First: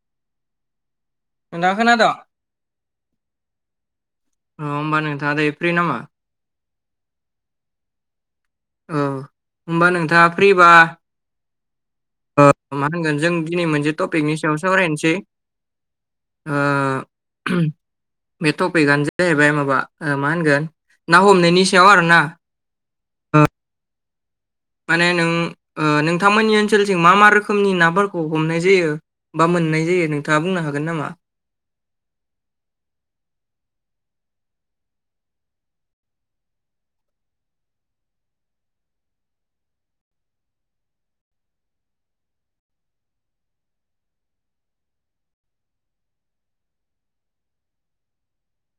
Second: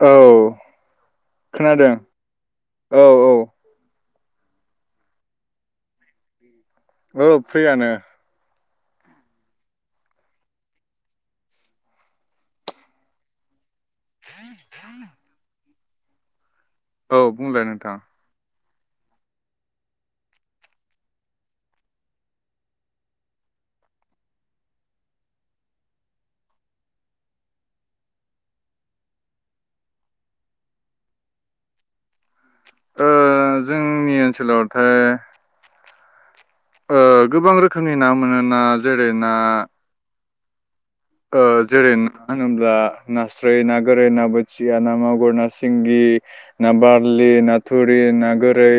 औ नोंथाङा खोनादों खोनादोंं? औ अ होमबा नोंथाङा द फ्रि नामा औ फ्रियानो ओ होमबा नोंथाङा फ्रिबा ओ मा होनगोन जों दिनै मोनसे टपिकनि सायाव सावरायनोसै ओ औ बुंलाय नोंथां बे टपिकआनो जाहैबाय माबा ओ मा होनगोन ना हमनायनि सायाव आरो ना? ह [unintelligible] माने नों ओ नोंथांमोननि ओनसोलथिं मा मा रोखोमनि नाफोरखौ हमनाय जायो? बा मोननाय जायो नोंथाङा बुंनो हागोन नामा? ओ जोंनि ओनसोलावथाय ओ गोबां रोखोमनि ना मोनोना जेरै ना ओ जेरै मा होनोब्ला नास्राय ना गोरै ना बोथिया ना मागुर ना सिंगि । ना बारलि ना थुरि ना गोरै।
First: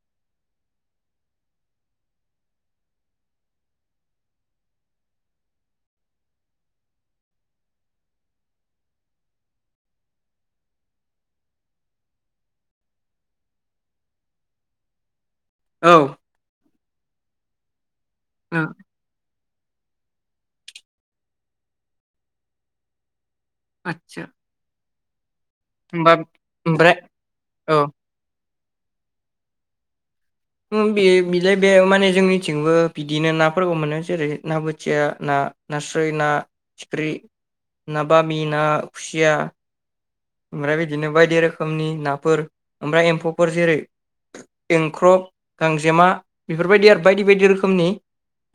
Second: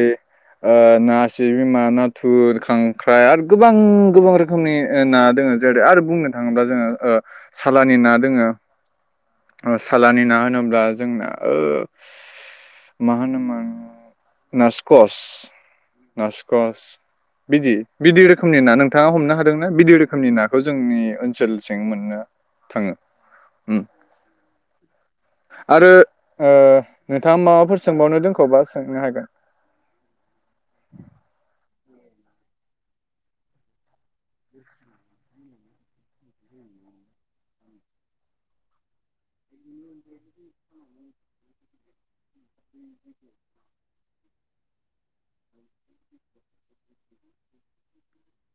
ओ नासि बिमा नाथुर खांख्राइ आरो गोबां गोबां रोखोम रखनि ना दङो जेरै आरो बुंनो थाङोब्ला जोङो सालाननि ना दोङ सालानि ना होनोब्ला जोंना ओ मा होनोमोन नासकस औ नासकस बिदि बिदि रोखोमनि ना नोंथाङा हमनो हादोंना बिदि रोखोमनि ना बे खौ जोंनि ओनसोलसिं मोननो थाङो उम आतसा आरो ओ ओमफ्राय नोंथाङा औ माबाफोर सोंबावनो दोनखबा सोंनो हागोन ओम बे बिलाय बे माने जोंनिथिंबो बिदिनो नाफोरखौ मोनो जेरै ना बोथिया ना नास्राय ना फिथिख्रि ना बामि ना खुसिया ओमफ्राय बिदिनो बायदि रोखोमनि नाफोर ओमफ्राय एम्फौफोर जेरै एंख्रब गांजेमा बेफोरबायदि आरो बायदि बायदि रोखोमनि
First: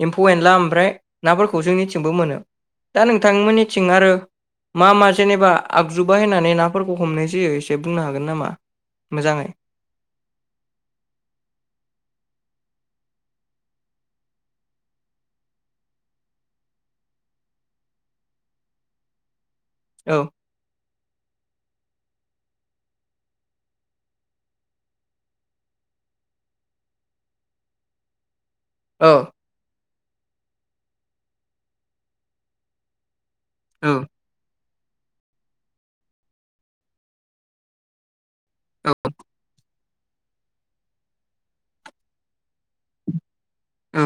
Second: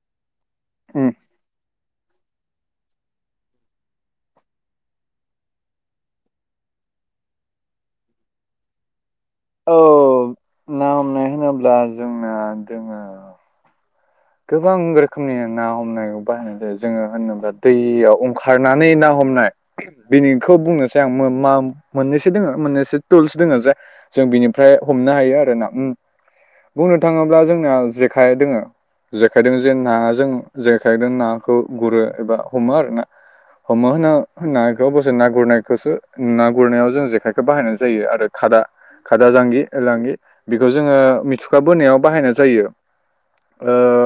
एम्फौ एनला ओमफ्राय उम नाफोरखौ जोंनिथिमबो मोनो दा नोंथांमोननिथिं आरो मा मा जेनेबा आगजु बाहायनानै माने नाफोरखौ हमनोसै एसे बुंनो हागोन नामा मोजाङै? औ ना हमनाय होनोब्ला जोंना दोङो गोबां रोखोमनि ना हमनाय बाहायनाय जायो जोङो होनोबोब्ला दैयाव ओंखारनानै ना हमनाय। औ बेनिखौ बुंनोसै आं मा मोननैसो दोङो मोननैसो टुल्स दोङ जे जों बिनिफ्राय हमनो हायो आरो ना बुंनो थाङोब्ला जोंना जेखाइ दोङो। औ जेखायदों जे नाजों जेखायदों नाखौ गुरो एबा हमो आरो ना। औ हमो होनो होन्ना बेयाव दसे ना गुरनायखौसो ना गुरनायाव जों जेखायखौ बाहायनाय जायो आरो खादा खादा जांगि। लांगि बेखौ जोङो मिथुखा बोनायाव बाहायनाय जायो। ओ औ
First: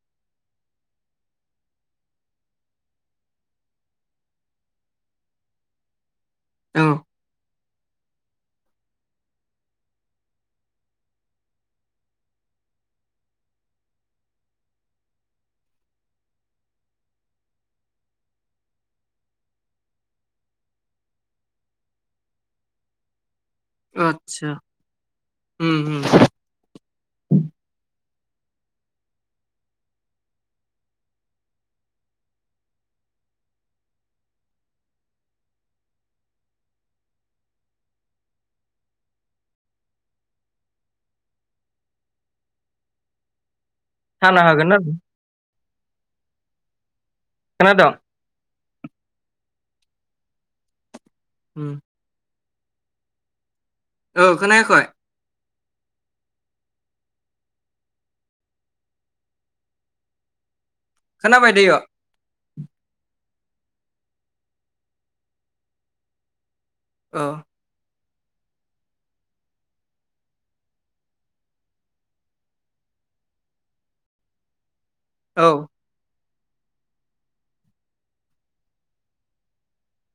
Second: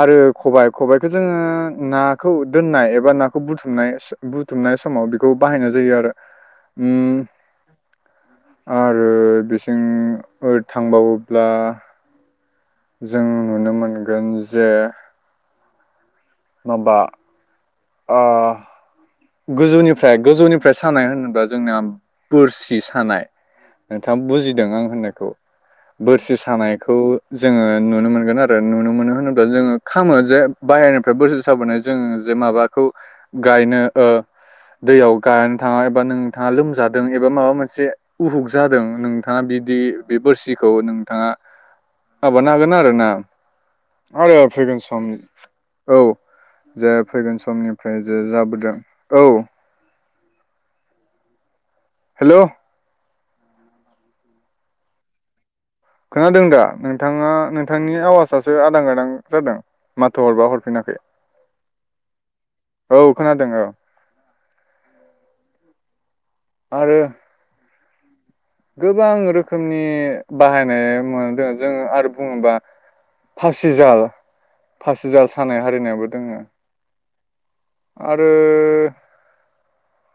आरो खबायाइ खबाइखौ जोङो नाखौ दोननाय एबा नाखौ बुथुमनाय बुथुमनाय समाव बेखौ बाहायनाय जायो आरो औ ओम। आरो बिसिं थांबावोब्ला जों नुनो मोनगोन जे माबा ओ गोजौनिफ्राय गोजौनिफ्राय सानाय होनोबा जोंनिया बोरसि सानाय। नोंथाङा आतसा बुजिदों आं होननायखौ उम उम बोरसि थानायखौ जोङो नुनो मोनगोन आरो नुनो मोनो होनोब्ला जोङो खालामो जे बाहेर फ्राय बोसोर साबोनाय जों जे माबाखौ गायनो ओ दैयाव गायनो थाङा एबा नोंथाङा लोमजादों एबा माबा मोनसे उहुक जादों नोंथाङा बिदि बे बोरसिखौ नोंथाङा माबानो हागोन आरोना आरो हानो हागोन फैगोन आरो समनि। औ जे फैगोन खोनादों? समनिफ्राय जे जाबोदों औ। उम हेलौ। औ खोनायाखोय खोनादों दा नोंथाङा नोंथांनि आवाजासो आदां गादां जादों। माथो हरबा हरफिनाखै। खोनाबाय दैय औ खोनादों औ। आरो [unintelligible] गोबां रोखोमनि बाहायनाय मोनदों जोङ आरो बुङोबा फासि हजाल फासिजाल औ सानाय हारिनायाबो दोङो, आरो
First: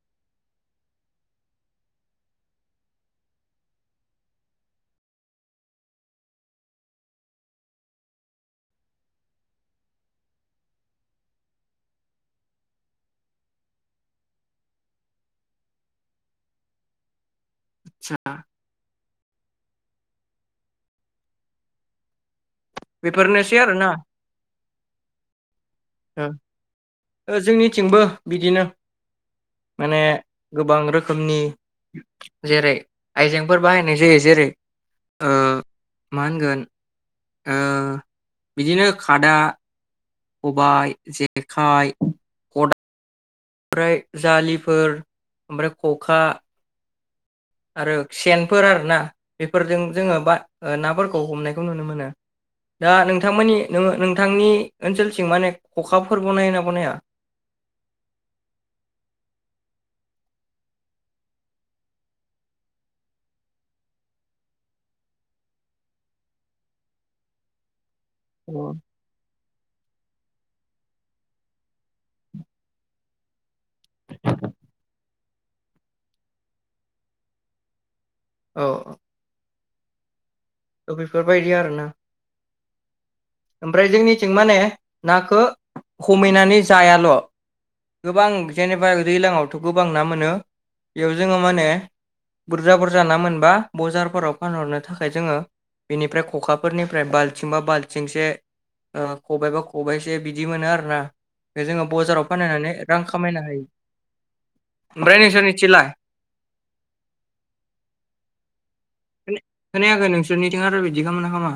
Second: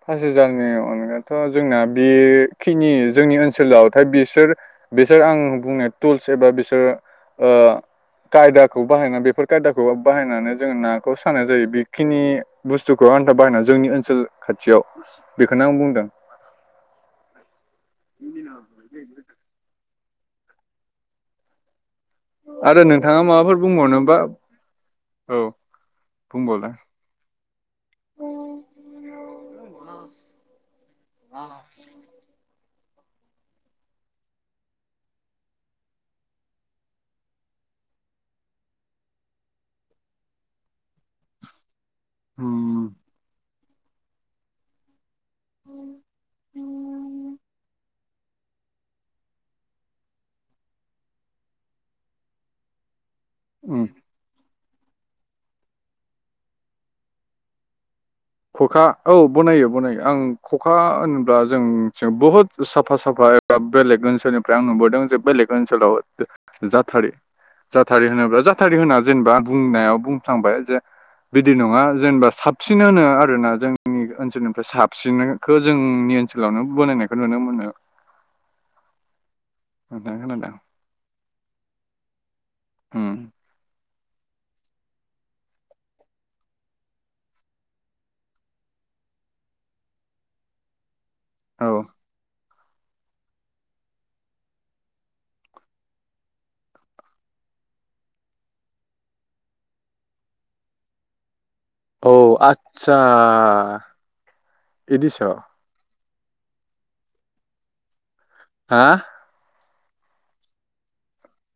पास हाजारनि अनगाथ' जोंना बेखिनि जोंनि ओनसोलावथाय बिसोर बिसोर आं बुंनो टुल्स एबा बिसोर ओ खायदाखौ बाहायना बेफोर खायदाखौ बाहायनानै जोङो नाखौ सानाय जायो बेखिनि बुस्थुखौ आन्था बाहायना जोंनि ओनसोल खाथियाव बेखौनो आं बुंदों। आसा आरो नोंथाङा बेफोरनोसै माबाफोर आरोना बुंबावनोबा। औ बुंबावलाय जोंनिथिंबो बिदिनो। माने गोबां रोखोमनि जेरै आयजेंफोर बाहायनाय जायो जेरै। मा होनगोन बिदिनो खादा खबाइ जेखाइ। ओम ओमफ्राय जाालिफोर ओमफ्राय खखा आरो सेनफोर आरोना बेफोरजों जोङो बा नाफोरखौ हमनायखौ नुनो मोनो। दा नोंथांमोननि उम नोङो नोंथांनि ओनसोलथि माने खखाफोरबो बनायो ना बनाया? खखा औ बनायो बनायो आं खखा होन्ला जों बहुत साफा साफा बेलेग ओनसोलनिफ्राय आं नुबोदों जे बेलेग ओनसोलाव जाथारि- जाथारि होनोब औ जाथारि होना जेनेबा बुंनायाव बुंफ्लांबाय जे बिदि नङा जेनेबा साबसिन होनो आरोना जोंनि ओनसोलनिफ्राय साबसिनखौ जोंनि ओनसोलावनो बोननायखौ नुनो मोनो। औ -औ। आ आं दा थ बेफोरबायदि आरो ना। ओ। ओमफ्राय जोंनिथिं माने नाखौ हमायनानै जायाल'। गोबां जेनेबा दैज्लांआवथ' गोबां ना मोनो बेयाव जोङो माने औ बुरजा -बुरजा ना मोनबा बजारफोराव फानहरनो थाखाय जोङो बेनिफ्राय ख'खाफोरनिफ्राय बाल्थिं बा बालथि थिंसे ओ खबायाइबा खबाइसे बिदि मोनो आरोना। जोङो औ बाजाराव फाननानै आदसा रां खामायनो हायो इदिस' ओमफ्राय नोंसोरनिथिं लाय? हा? खोन खोनायाखोन नोंसोरनिथिं आरो' बिदि खालामो ना खालामा?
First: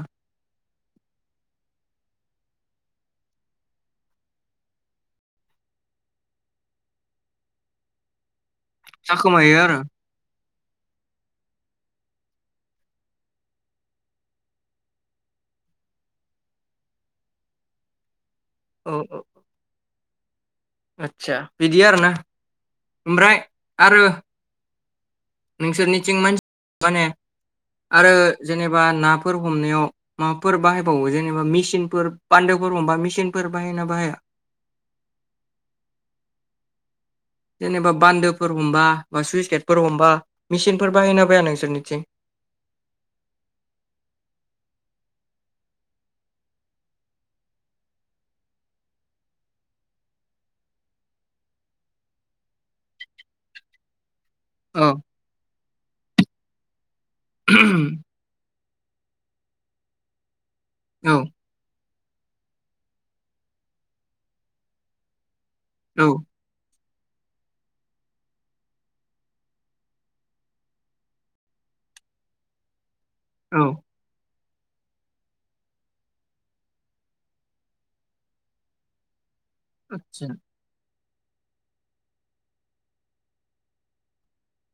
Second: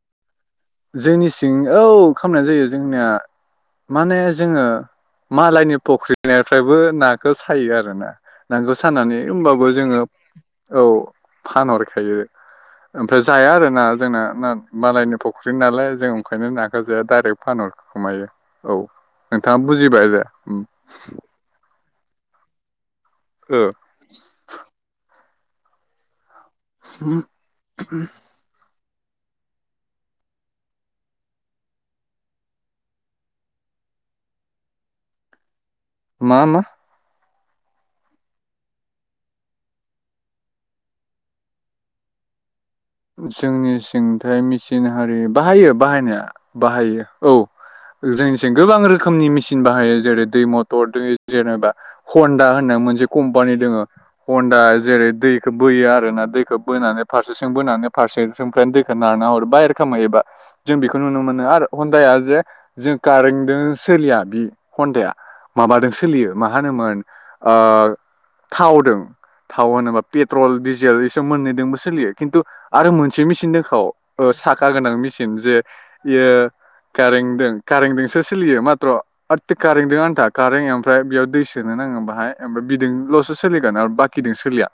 जोंनि सिं औ खालामनाय जायो जोंनिया। माने जोङो मालायनि फख्रिनिफ्रायबो नाखौ सायो आरोना। नांगोल सानानै जाखोमायो होनबाबो आरो जोङो औ फानहरखायो। ओमफ्राय जाया आरोना जोंना ना मालायनि फ फख्रि नालाय जों ओंखायनो नाखौ जाया दडाइरेक्ट फानहर खोमायो औ। औ -औ‌। नोंथाङा बुजिबाय दे। आतसा बिदि आरो ना, ओमफ्राय ओ। आरो नोंसोरनिथिं मानसि माने आरो जेनेबा नाफोर हमनायाव माबाफोर बाहायबावो जेनेबा मेसिनफोर बान्दोफोर हमबा मेचिनफोर बाहायोना बाहाया? मा मा? जेनेबा बान्दोफोर हमबा बा सुइस गाइटफोर हमबा मेसिनफोर बाहायोना बाहाया नोंसोरनिथिं जोंनि सिंथाय मेसिन हारि बाहायो बाहायनाया बाहायो औ जोंनिथि गोबां रोखोमनि मेसिन बाहायो जेरै दै मथर दै जेनेबा हनदा होनो मोनसे कम्पानि दङो हन्दा औ जेरै दैखौ बोयो आरोना दैखौ बोनानै फारसेथिं बोनानै फारसे थिंफ्रायानो दैखौ नारना हरबाय ए रोखोमै एबा जों बेखौ औ नुनो मोनो आरो हन्दाया जे जों कारेन्टजों सोलिया बि हन्दाया माबाजों औ सोलियो मा होनोमोन ओ थावदों थाव होनोबा पेट्रल डिजेल इस मोन्नैदोंबो सोलियो खिन्थु आरो मोनसे मेचिन औ दंखाव साखा गोनां मेचिन जे बियो कारेंजों कारेंजोंसो सोलियो माथ्र' आथ कारेंदों आदसा आथा कारें ओमफ्राय बेयाव दै सोनो नाङो बाहाय ओमफ्राय बिजोंल'सो सोलिगोन आरो बाखिजों सोलिया।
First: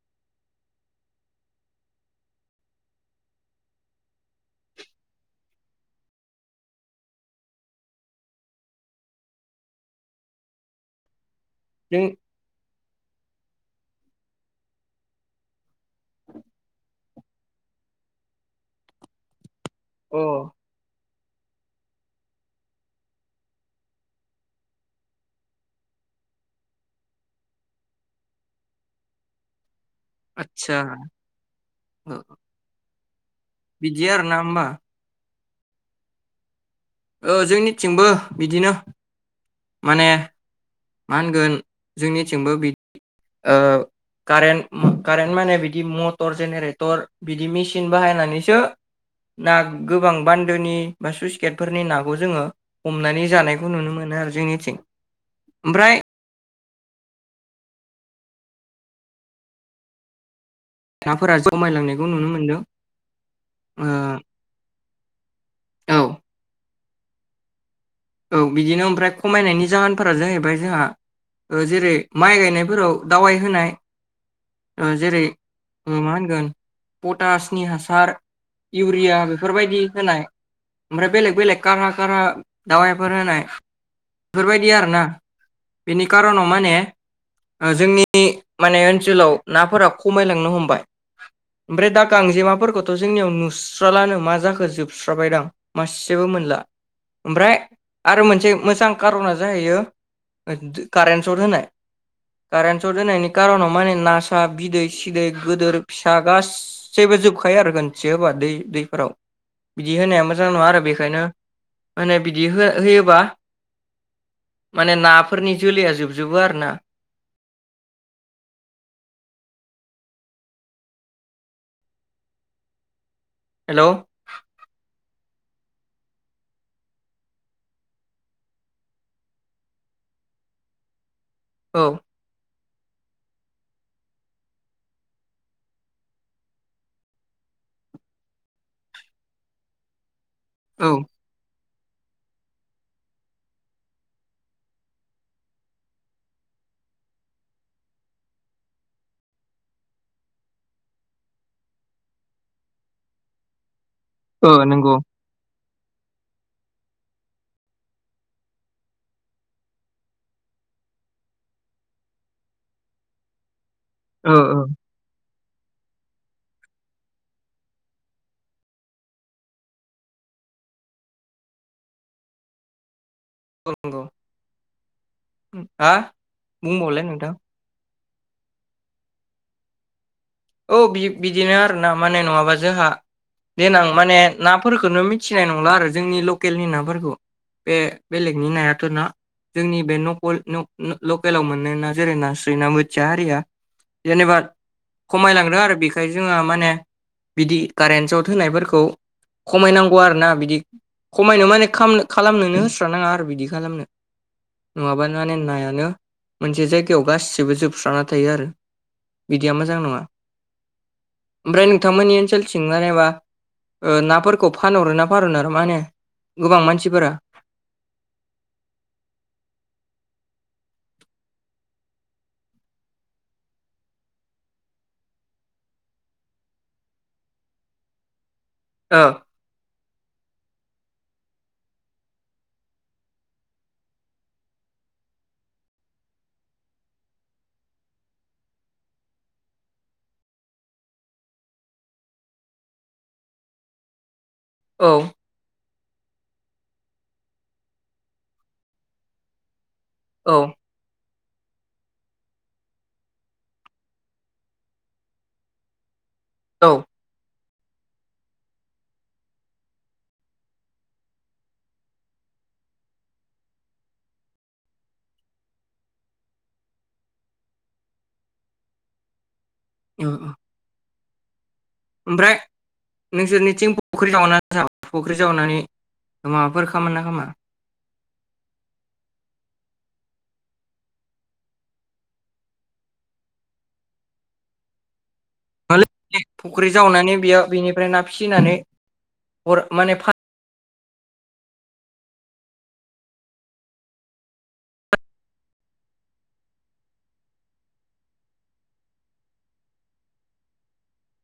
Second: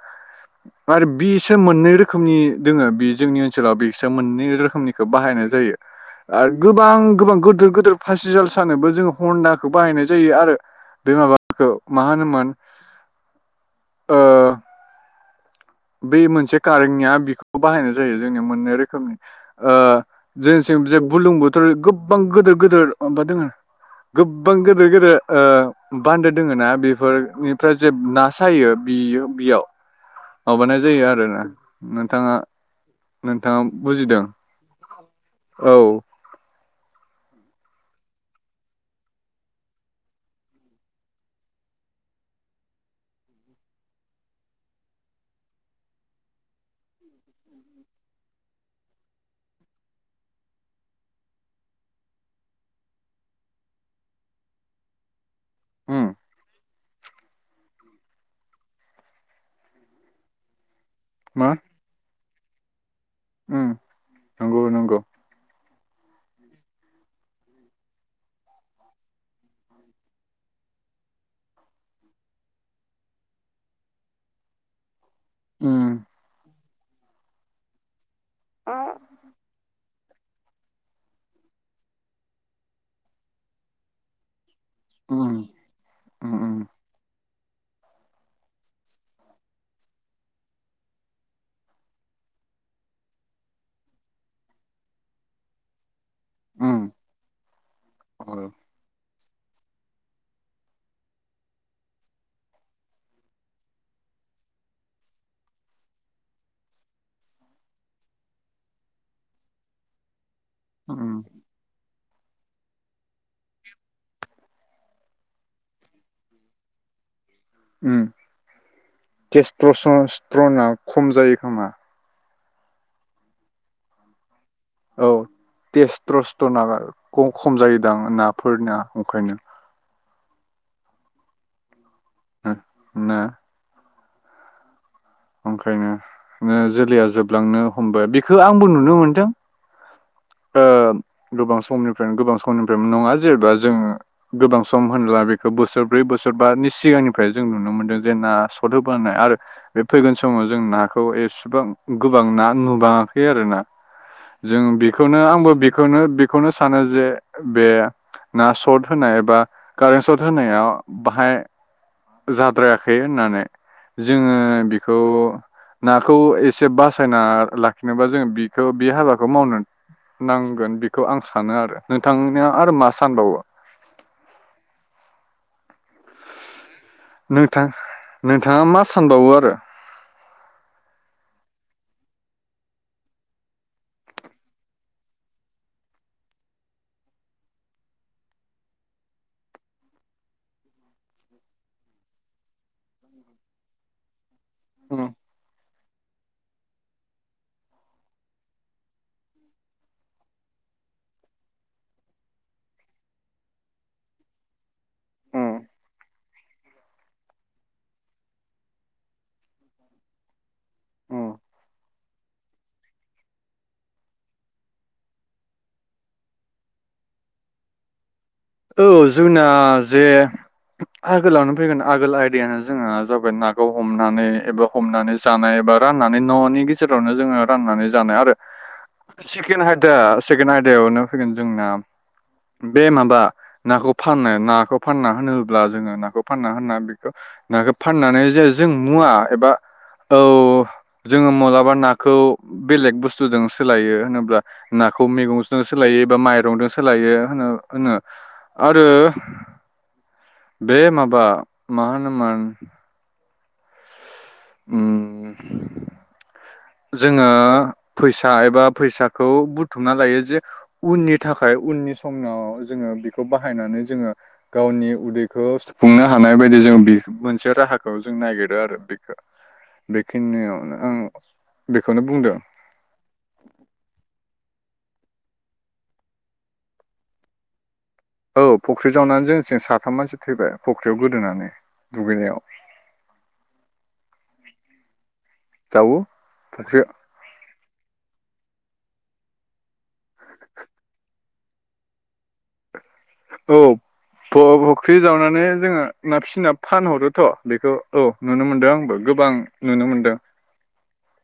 आरो बिसो मोननै रो रोखोमनि दोङो बे जोंनि ओनसोलाव बिसोर मोननै रोखोमनिखौ बाहायनाय जायो। आरो गोबां -गोबां गिदिर- गिदिर फासि जाल सानोबो जोङो हन्दाखौ बाहायनाय जायो आरो बे माबाखौ जों मा होनोमोन? ओ बे मोनसे कारेन्टनिया बिखौ बाहायनाय जायो जोंनि मोननै रोखोमनि, ओ अ जों थिं जे बुरलुं बोथोर गोबां गिदिर- गिदिर माबा दङ आरो। गोबां गेदेर गेदेर बान्दो दोङो ना बेफोरनिफ्राय जे ना सायो बियो बियाव आदसा माबानाय जायो आरोना औ नोंथाङा नोंथाङा बिदि बुजिदों आरोना होमबा औ ओ जोंनिथिंबो बिदिनो माने मा होनगोन जोंनिथिंबो बिद ओ कारेन्ट कारेन्ट माने बिदि मटर जेनेरेटर बिदि मिसिन बाहायनानैसो ना गोबां बान्दोनि बा स्लुइस गेटफोरनि नाखौ जोङो । हमनानै जानायखौ नुनो मोनो आरो जोंनिथिं ओमफ्राय उम थाफोरा मा जमाय लांनायखौ नुनो मोनदों उम ओ नंगौ नंगौ औ औ बिदिनो ओमफ्राय खमायनायनि जाहोनफोरा जाहैबाय जोंहा ओ जेरै माइ गायनायफोराव दावाइ होनाय ओ जेरै ओ उम मा होनगोन पटासनि हासार इउरिया बेफोरबायदि । होनाय ओमफ्राय बेलेग बेलेग कारा कारा दावायफोर होनाय । बेफोरबायदि आरोना उम बेनि उम कार'नाव माने ओ जोंनि माने ओनसोलाव नाफोरा खमायलांनो हमबाय । ओमफ्राय दा गांजेमाफोरखौथ' जोंनियाव नुस्राल्लानो मा जाखो जोबस्राबायदां । मासेबो मोनला उम । ओमफ्राय आरो मोनसे उम मोजां कार'ना जाहैयो कारेन सट होनाय । कारेन्ट सट होनायनि कार'नाव माने नासा बिदै सिदै गिदोर फिसा गास जेबो जोबखाया आरो गोनथि होबा दै दैफोराव बिदि होनाया मोजां नङा आरो उम बेखायनो माने बिदि हो-होयोबा माने नाफोरनि जोलैया जोबजोबो आरो ना उम [unintelligible] खम जायो खोमा हेलौ औ टेस्थ्रस्थ्र' नागार खम जायोदां नाफोरनिया ओंखायनो औ ना ओंखायनो नो जोलैया जोबलांनो हमबाय बेखौ आंबो नुनो मोनदों । ओ गोबां समनिफ्रायनो गोबां समनिफ्रायनो नङा जेनेबा जोंङो गोबां सम होनब्ला बेखौ बोसोरब्रै बोसोरबानि सिगांनिफ्राय जों नुनो मोनदों जे ना सद होबोनाय आरो बे फैगोन समाव जों नाखौ एसेबां गोबां ना नुुबाङाखै आरो ना औ जों नंगौ बेखौनो आंबो बेखौनो बेखौनो सानो जे बे ना शर्ट होनाय एबा कारेन्ट सर्ट होनायाव बाहाय जाद्रायाखै होननानै औ जोंङो औ बेखौ नाखौ एसे बासायना लाखिनोबा जोङो बेखौ बे हाबाखौ मावनो नांगोन बेखौ आं सानो आरो नोंथांनिया आरो मा सानबावो । [unintelligible] हा बुंबावलाय नों नोंथां नोंथाङा मा सानबावो आरो औ बियो बिदिनो आरोना माने नङाबा जोंहा देनां माने नाफोरखौनो मिथिनाय नंला आरो जोंनि लकेलनि नाफोरखौ । बे बेलेगनि नायाथ' ना । जोंनि बे नकल‌ लकेलाव मोनोना जेरै नास्रि ना बोथिया हारिया । जेनबा उम खमायलांदों आरो बेखायनो जोङो माने बिदि कारेन्ट सर्ट होनायफोरखौ खमायनांगौ आरोना बिदि खमायनो माने खायनो खालामनो खालामनोनो होस्रा नाङा आरो बिदि खालामनो । नङाबानो माने उम नायानो मोनसे जायगायाव गासिबो जोबस्रां थायो आरो बिदिया मोजां नङा । उम ओमफ्राय नोंथांमोननि ओनसोलथिं नाय बा ओ नाफोरखौ फानहरो ना [unintelligible] मा होनो गोबां मानसिफोरा औ जोंना जे आगोलावनो फैगोन आगोल आयदिायानो जोंना जाबाय नाखौ हमनानै एबा हमनानै जानाय एबा राननानै न'नि गेजेरावनो जोङो राननानै जानाय आरो ओ सेकेण्ड आयदा सेकेण्ड आयदायावनो फैगोन जोंना बे माबा नाखौ फाननो नाखौ फानना होनोब्ला जोङो नाखौ फानना होनना बेखौ नाखौ फाननानै जे जों मुवा एबा औ जोङो मा्लाबा नाखौ बेलेग बुस्थुजों सोलायो होनोब्ला औ नाखौ मैगंजों सोलायो बा माइरंजों सोलायो होनो होनो आरो औ बे माबा मा होनोमोन उम औ जोङो फैसा एबा फैसाखौ बुथुमना लायो जे उननि थाखाय उननि समनाव जोंङो बेखौ बाहायनानै जोंङो गावनि उदैखौ सुफुंनो हानाय बायदि जों मोनसे राहाखौ जों ननायागिरो आरो औ बेखिनियावनो आं बेखौनो ओमफ्राय बुंदों नोंसोरनिथिं फख्रि जावनानै फख्रि जावनानै माबाफोर खामो ना खामा औ फख्रि जावनानै जोंं साथाम मानसि थैबाय फख्रियाव गोदोनानै दुगैनायाव जावो फुख्रि जावनानै बेयाव बेनिफ्राय ना फिसिनानै हर माने फा औ फुख्रि जावनानै जोङो ना फिसिना फानहरोथ' बेखौ औ नुनो मोनदों आंबो गोबां नुनो मोनदों